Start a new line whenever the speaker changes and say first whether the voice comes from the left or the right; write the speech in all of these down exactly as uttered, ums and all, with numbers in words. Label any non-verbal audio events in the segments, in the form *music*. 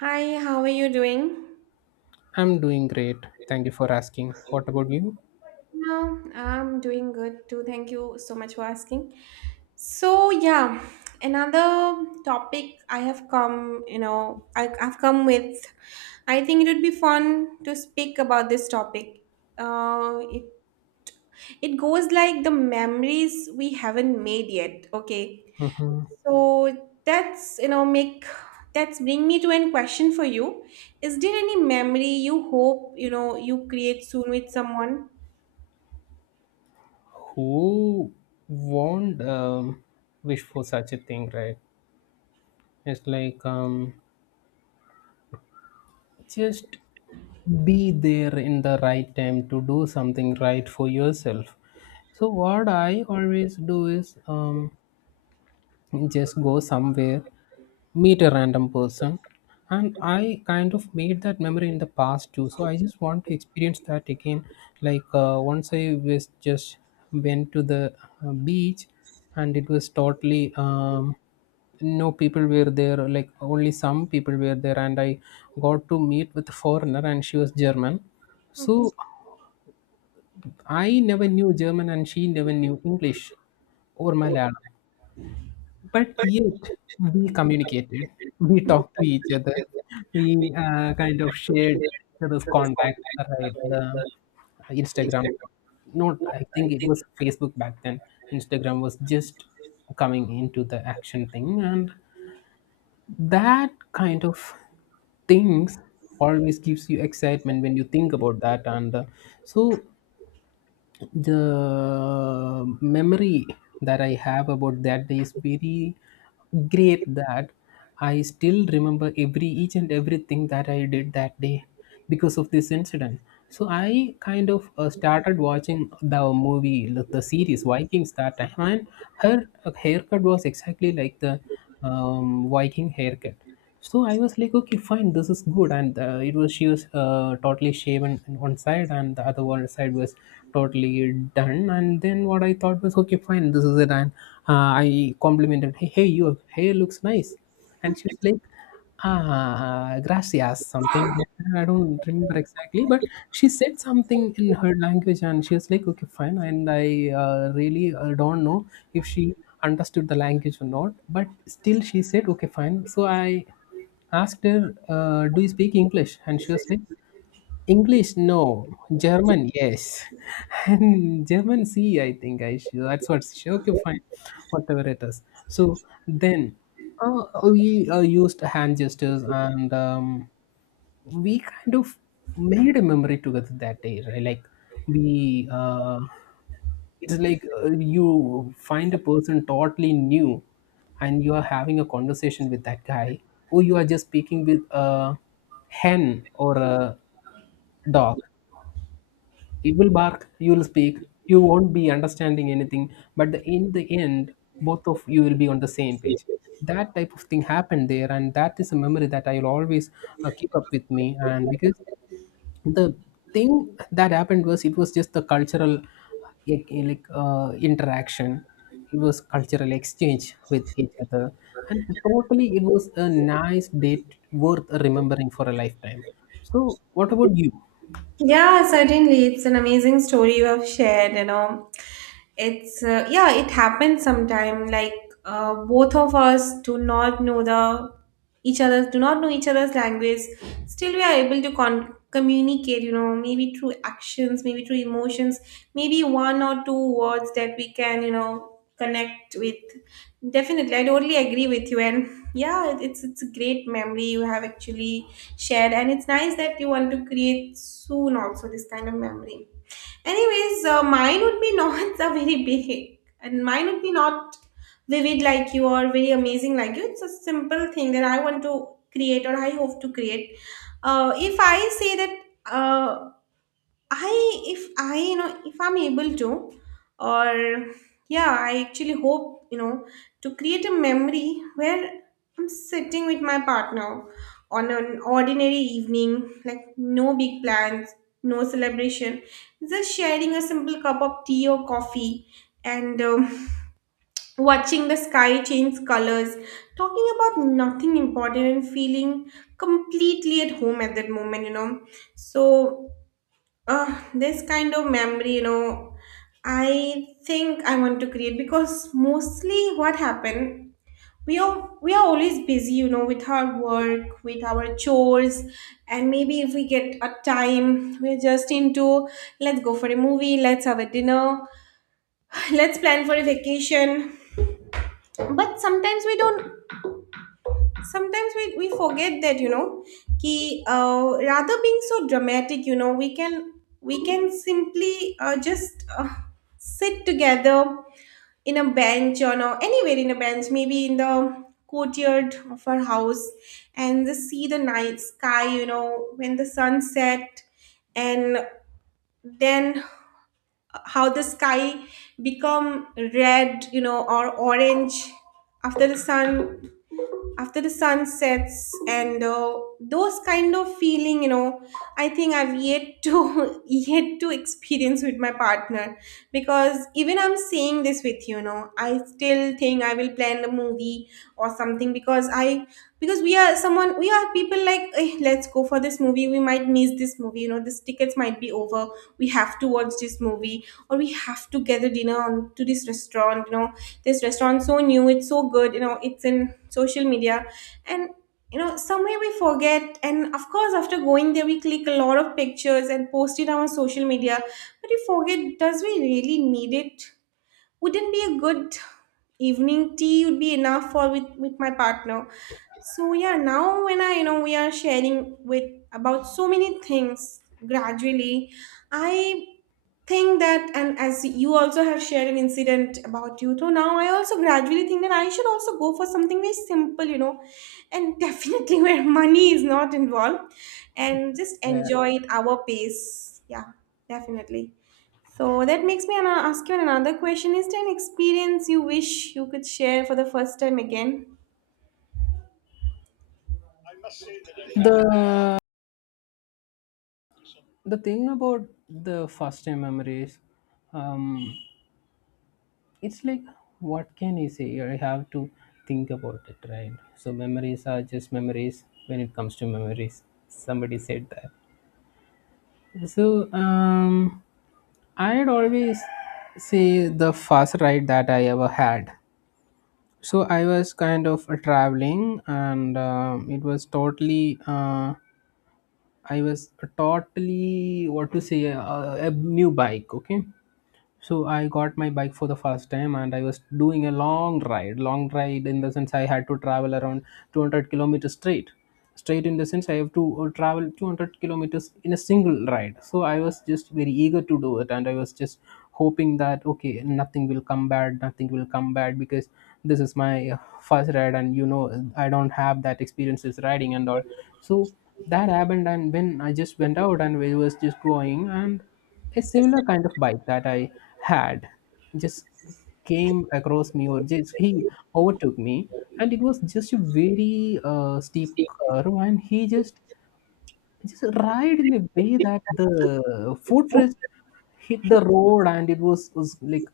right: Hi, how are you doing?
left: I'm doing great. Thank you for asking. What about you?
right: No, I'm doing good too. Thank you so much for asking. So yeah, another topic I have come, you know, I, I've come with. I think it would be fun to speak about this topic. Uh, it it goes like the memories we haven't made yet. Okay,
left: Mhm.
right: so that's you know make that's bring me to an question for you. Is there any memory you hope you know you create soon with someone?
left: Who won't um, wish for such a thing, right? It's like um, just be there in the right time to do something right for yourself. So what I always do is um, just go somewhere, meet a random person. And I kind of made that memory in the past too. So I just want to experience that again. Like uh, once I was just went to the uh, beach, and it was totally um, no people were there, like only some people were there. And I got to meet with a foreigner, and she was German.
right: Mm-hmm.
left: So I never knew German and she never knew English or Malayalam, but yet we communicated, we talked to each other, we uh, kind of shared each other's contact. Right, the Instagram, not, I think it was Facebook back then. Instagram was just coming into the action thing, and that kind of things always gives you excitement when you think about that. And uh, so the memory that I have about that day is very great, that I still remember every each and everything that I did that day because of this incident. So I kind of uh, started watching the movie, like the series Vikings, that time, and her haircut was exactly like the um, Viking haircut. So I was like, okay, fine, this is good, and uh, it was, she was uh, totally shaven on one side and the other one side was totally done. And then what I thought was, okay, fine, this is it, and uh, I complimented, hey, hey, your hair looks nice. And she was like, "Ah, gracias," something like that. I don't remember exactly, but she said something in her language, and she was like, "Okay, fine." And I uh, really uh, don't know if she understood the language or not, but still, she said, "Okay, fine." So I asked her, uh, "Do you speak English?" And she was like, "English, no. German, yes." *laughs* And German, C, I think I should. That's what she. Okay, fine. Whatever it is. So then, uh, we uh, used hand gestures, and um, we kind of made a memory together that day, right? Like, we uh, it's like uh, you find a person totally new, and you are having a conversation with that guy, or you are just speaking with a hen or a dog. It will bark, you will speak, you won't be understanding anything, but the, in the end, both of you will be on the same page. That type of thing happened there, and that is a memory that I will always uh, keep up with me. And because the thing that happened was, it was just the cultural like like, uh, interaction. It was cultural exchange with each other, and totally it was a nice date worth remembering for a lifetime. So what about you?
right: Yeah, certainly. It's an amazing story you have shared, you know. It's uh, yeah, it happens sometime. Like uh, both of us do not know the each other's do not know each other's language. Still, we are able to con- communicate. You know, maybe through actions, maybe through emotions, maybe one or two words that we can you know connect with. Definitely, I totally agree with you. And yeah, it- it's it's a great memory you have actually shared, and it's nice that you want to create soon also this kind of memory. Anyways, uh, mine would be not *laughs* a very big, and mine would be not vivid like you or very amazing like you. It's a simple thing that I want to create or I hope to create. Uh, if I say that uh, I if I you know if I'm able to, or yeah, I actually hope you know to create a memory where I'm sitting with my partner on an ordinary evening, like no big plans, no celebration, just sharing a simple cup of tea or coffee, and um, *laughs* watching the sky change colors, talking about nothing important, and feeling completely at home at that moment you know So uh, this kind of memory, you know I think I want to create, because mostly what happened, we are we are always busy, you know with our work, with our chores. And maybe if we get a time, we're just into, let's go for a movie, let's have a dinner, *laughs* let's plan for a vacation. But sometimes we don't, sometimes we, we forget that, you know ki uh, rather being so dramatic, you know we can, we can simply uh, just uh, sit together in a bench, or no, anywhere in a bench, maybe in the courtyard of our house, and just see the night sky, you know when the sun set, and then how the sky become red, you know or orange after the sun, after the sun sets. And uh, those kind of feeling, you know I think I've yet to *laughs* yet to experience with my partner, because even I'm saying this with you, you know I still think I will plan the movie or something. Because I because we are someone, we are people like, "Eh, let's go for this movie, we might miss this movie, you know this tickets might be over, we have to watch this movie, or we have to gather dinner on to this restaurant, you know this restaurant so new, it's so good, you know it's in social media." And you know somewhere we forget, and of course, after going there we click a lot of pictures and post it on our social media, but we forget, does we really need it? Wouldn't be a good evening, tea would be enough for, with, with my partner. So yeah, now when I, you know we are sharing with about so many things, gradually I think that, and as you also have shared an incident about you, so now I also gradually think that I should also go for something very simple, you know and definitely, *laughs* where money is not involved, and just
left: Yeah.
right: enjoy it our pace. Yeah, definitely. So that makes me an- ask you another question. Is there an experience you wish you could share for the first time again?
left: the the thing about the first time memories, um it's like, what can you say? I have to think about it, right? So memories are just memories. When it comes to memories, somebody said that. So, um, I'd always say the first ride that I ever had. So I was kind of traveling, and um, it was totally. Uh, I was totally, what to say, uh, a new bike. Okay, so I got my bike for the first time, and I was doing a long ride. Long ride in the sense I had to travel around two hundred kilometers straight. Straight in the sense I have to uh, travel two hundred kilometers in a single ride. So I was just very eager to do it, and I was just hoping that, okay, nothing will come bad, nothing will come bad, because this is my uh, first ride, and you know, I don't have that experiences riding and all. So that happened, and when I just went out and we was just going, and a similar kind of bike that I had just came across me, or just he overtook me. And it was just a very uh, steep curve, and he just just ride in a way that the footrest hit the road, and it was, was like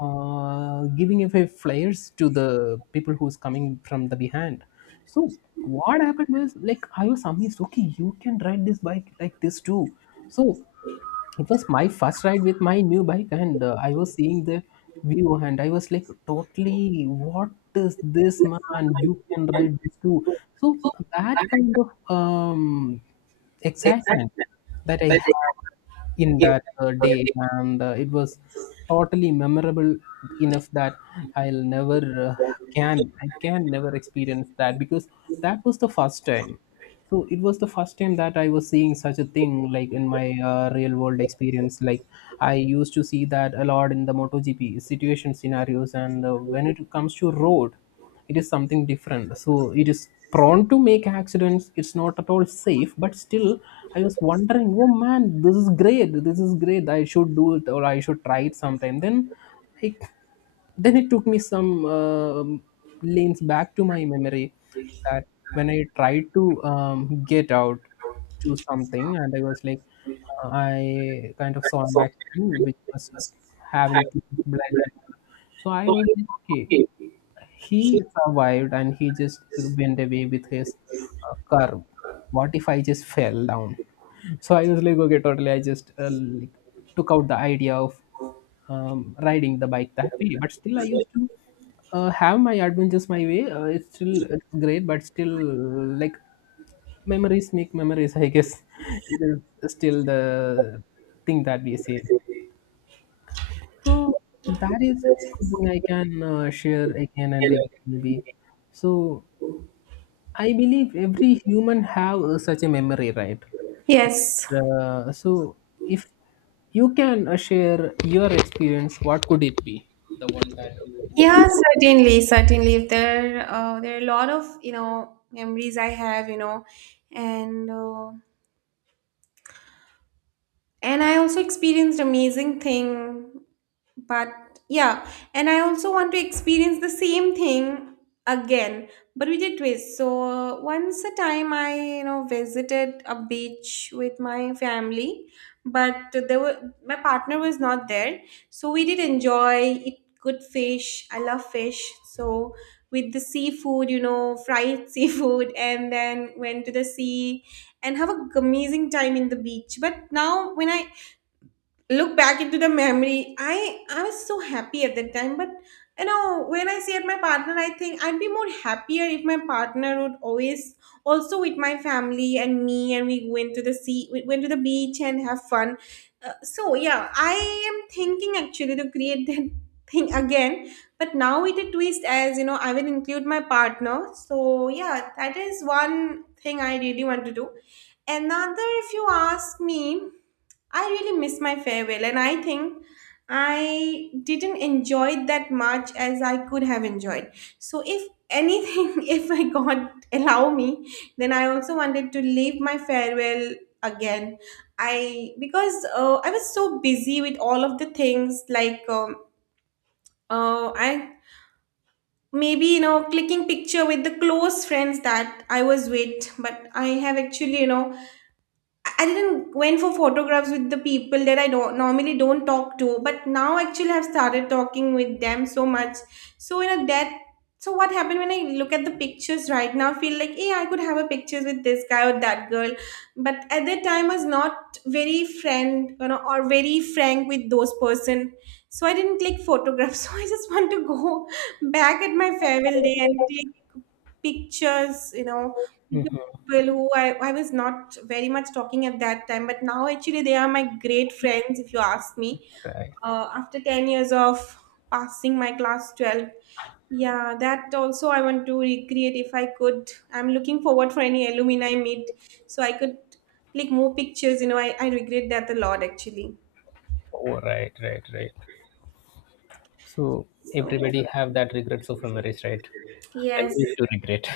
left: uh, giving away flares to the people who's coming from the behind. So what happened was, like, I was amazed. Okay, you can ride this bike like this too. So it was my first ride with my new bike, and uh, I was seeing the view, and I was like, totally, what is this, man? You can ride this too. So that kind of um, excitement that I had in that uh, day, and uh, it was totally memorable enough that I'll never uh, can i can never experience that, because that was the first time. So it was the first time that I was seeing such a thing, like in my uh, real world experience. Like, I used to see that a lot in the MotoGP situation scenarios, and uh, when it comes to road, it is something different. So it is prone to make accidents, it's not at all safe, but still I was wondering, oh man, this is great, this is great, I should do it, or I should try it sometime. Then, like, then it took me some um lanes back to my memory, that when I tried to um, get out to something, and I was like, uh, I kind of saw an accident which was having to bleed and all. So I was like, okay, he survived and he just went away with his uh, car. What if I just fell down? So I was like, okay, totally, I just uh, like, took out the idea of um, riding the bike that way. But still, I used to uh, have my adventures my way. Uh, it's still it's great, but still, like, memories make memories, I guess. *laughs* It is still the thing that we say. So that is something I can uh, share again and again, maybe. So I believe every human have uh, such a memory, right?
right: Yes.
left: Uh, so if you can uh, share your experience, what could it be? The one that
right: Yeah,
left: you.
right: certainly, certainly. If there, uh, there are a lot of you know memories I have, you know, and uh, and I also experienced amazing thing. But yeah, and I also want to experience the same thing again, but with a twist. So once a time I, you know visited a beach with my family, but there were my partner was not there. So we did enjoy it. Good fish, I love fish. So with the seafood, you know fried *laughs* seafood and then went to the sea and have a amazing time in the beach. But now when I look back into the memory, i i was so happy at that time. But you know when I see at my partner, I think I'd be more happier if my partner would always also with my family and me, and we went to the sea, we went to the beach and have fun. Uh, so yeah, I am thinking actually to create that *laughs* thing again, but now with a twist, as you know I will include my partner. So yeah, that is one thing I really want to do. Another if you ask me, I really miss my farewell, and I think I didn't enjoy it that much as I could have enjoyed. So, if anything, *laughs* if I God allow me, then I also wanted to leave my farewell again. I because uh, I was so busy with all of the things, like um, uh, I maybe you know clicking picture with the close friends that I was with, but I have actually you know I didn't went for photographs with the people that I don't normally don't talk to, but now actually I've started talking with them so much. So in a that so what happened, when I look at the pictures right now, I feel like, hey, I could have a pictures with this guy or that girl. But at that time I was not very friend, you know, or very frank with those person. So I didn't click photographs. *laughs* So I just want to go back at my farewell day and click pictures, you know, people who I, I was not very much talking at that time, but now actually they are my great friends, if you ask me.
left: Right.
right: Uh, after ten years of passing my class twelve, yeah, that also I want to recreate if I could. I'm looking forward for any alumni meet so I could click more pictures. You know, I, I regret that a lot actually.
left: Oh, right, right, right. so
right: So,
left: Everybody have that regrets of memories, right?
right: yes.
left: Memories to regret.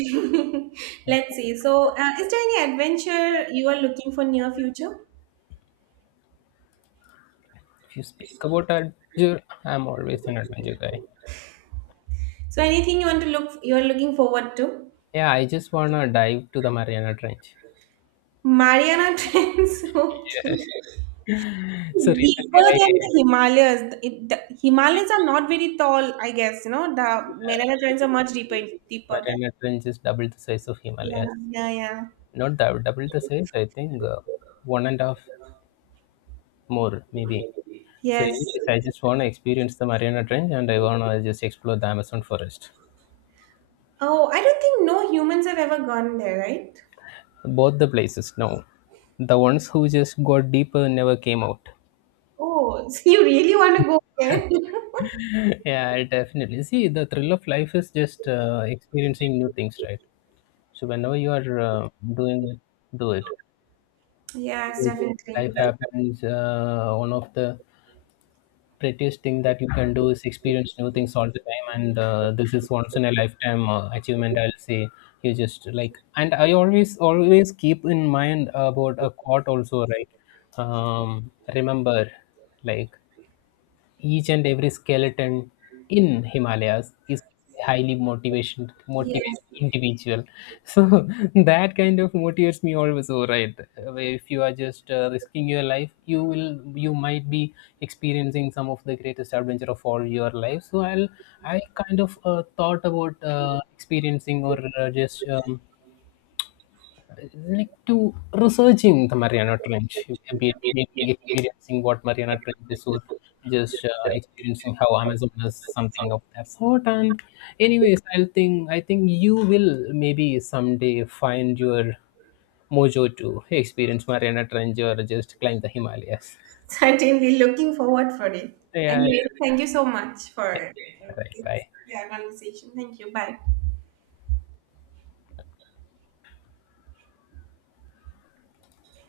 right: *laughs* Let's see. So, uh, is there any adventure you are looking for near future?
left: *laughs* If you speak about adventure, I'm always an adventure guy.
right: So, anything you want to look, you are looking forward to?
left: Yeah, I just wanna dive to the Mariana Trench.
right: Mariana Trench, *laughs* okay.
left: Yes. So recently,
right: Deeper than the
left: I
right: Himalayas. The- It, the Himalayas are not very tall, I guess. You know, the Mariana Trench are much deeper, deeper than.
left: Mariana Trench is double the size of
right: Yeah,
left: Himalayas.
right: yeah, yeah.
left: Not dou- double the size. I think uh, one and a half more maybe. So
right: Yes.
left: anyways, I just want to experience the Mariana Trench, and I want to just explore the Amazon forest.
right: Oh, I don't think no humans have ever gone there, right?
left: Both the places. No, the ones who just got deeper never came out.
right: Oh, *laughs* so you really want to go there? *laughs*
left: *laughs* Yeah, definitely. See, the thrill of life is just uh, experiencing new things, right? So whenever you are uh, doing it, do it.
right: Yes,
left: Because
right: definitely.
left: life happens. Uh, one of the prettiest thing that you can do is experience new things all the time, and uh, this is once in a lifetime uh, achievement, I'll say. You just like, and I always always keep in mind about a quote also, right? Um remember, like, each and every skeleton in Himalayas is highly motivation motivated
right: Yes,
left: individual, so *laughs* that kind of motivates me always. All right, if you are just uh, risking your life, you will you might be experiencing some of the greatest adventure of all your life. So i'll i kind of uh, thought about uh, experiencing, or uh, just um, like to researching the Mariana Trench, maybe, maybe experiencing what Mariana Trench is, or just uh, experiencing how Amazon is, something of that sort. And anyways, I think I think you will maybe someday find your mojo to experience Mariana Trench or just climb the Himalayas.
right: certainly looking forward for it.
left: Yeah,
right: Anyway, thank you so much
left: yeah.
right: for
left: All right,
right: this,
left: bye.
right: yeah, conversation. Thank you. Bye.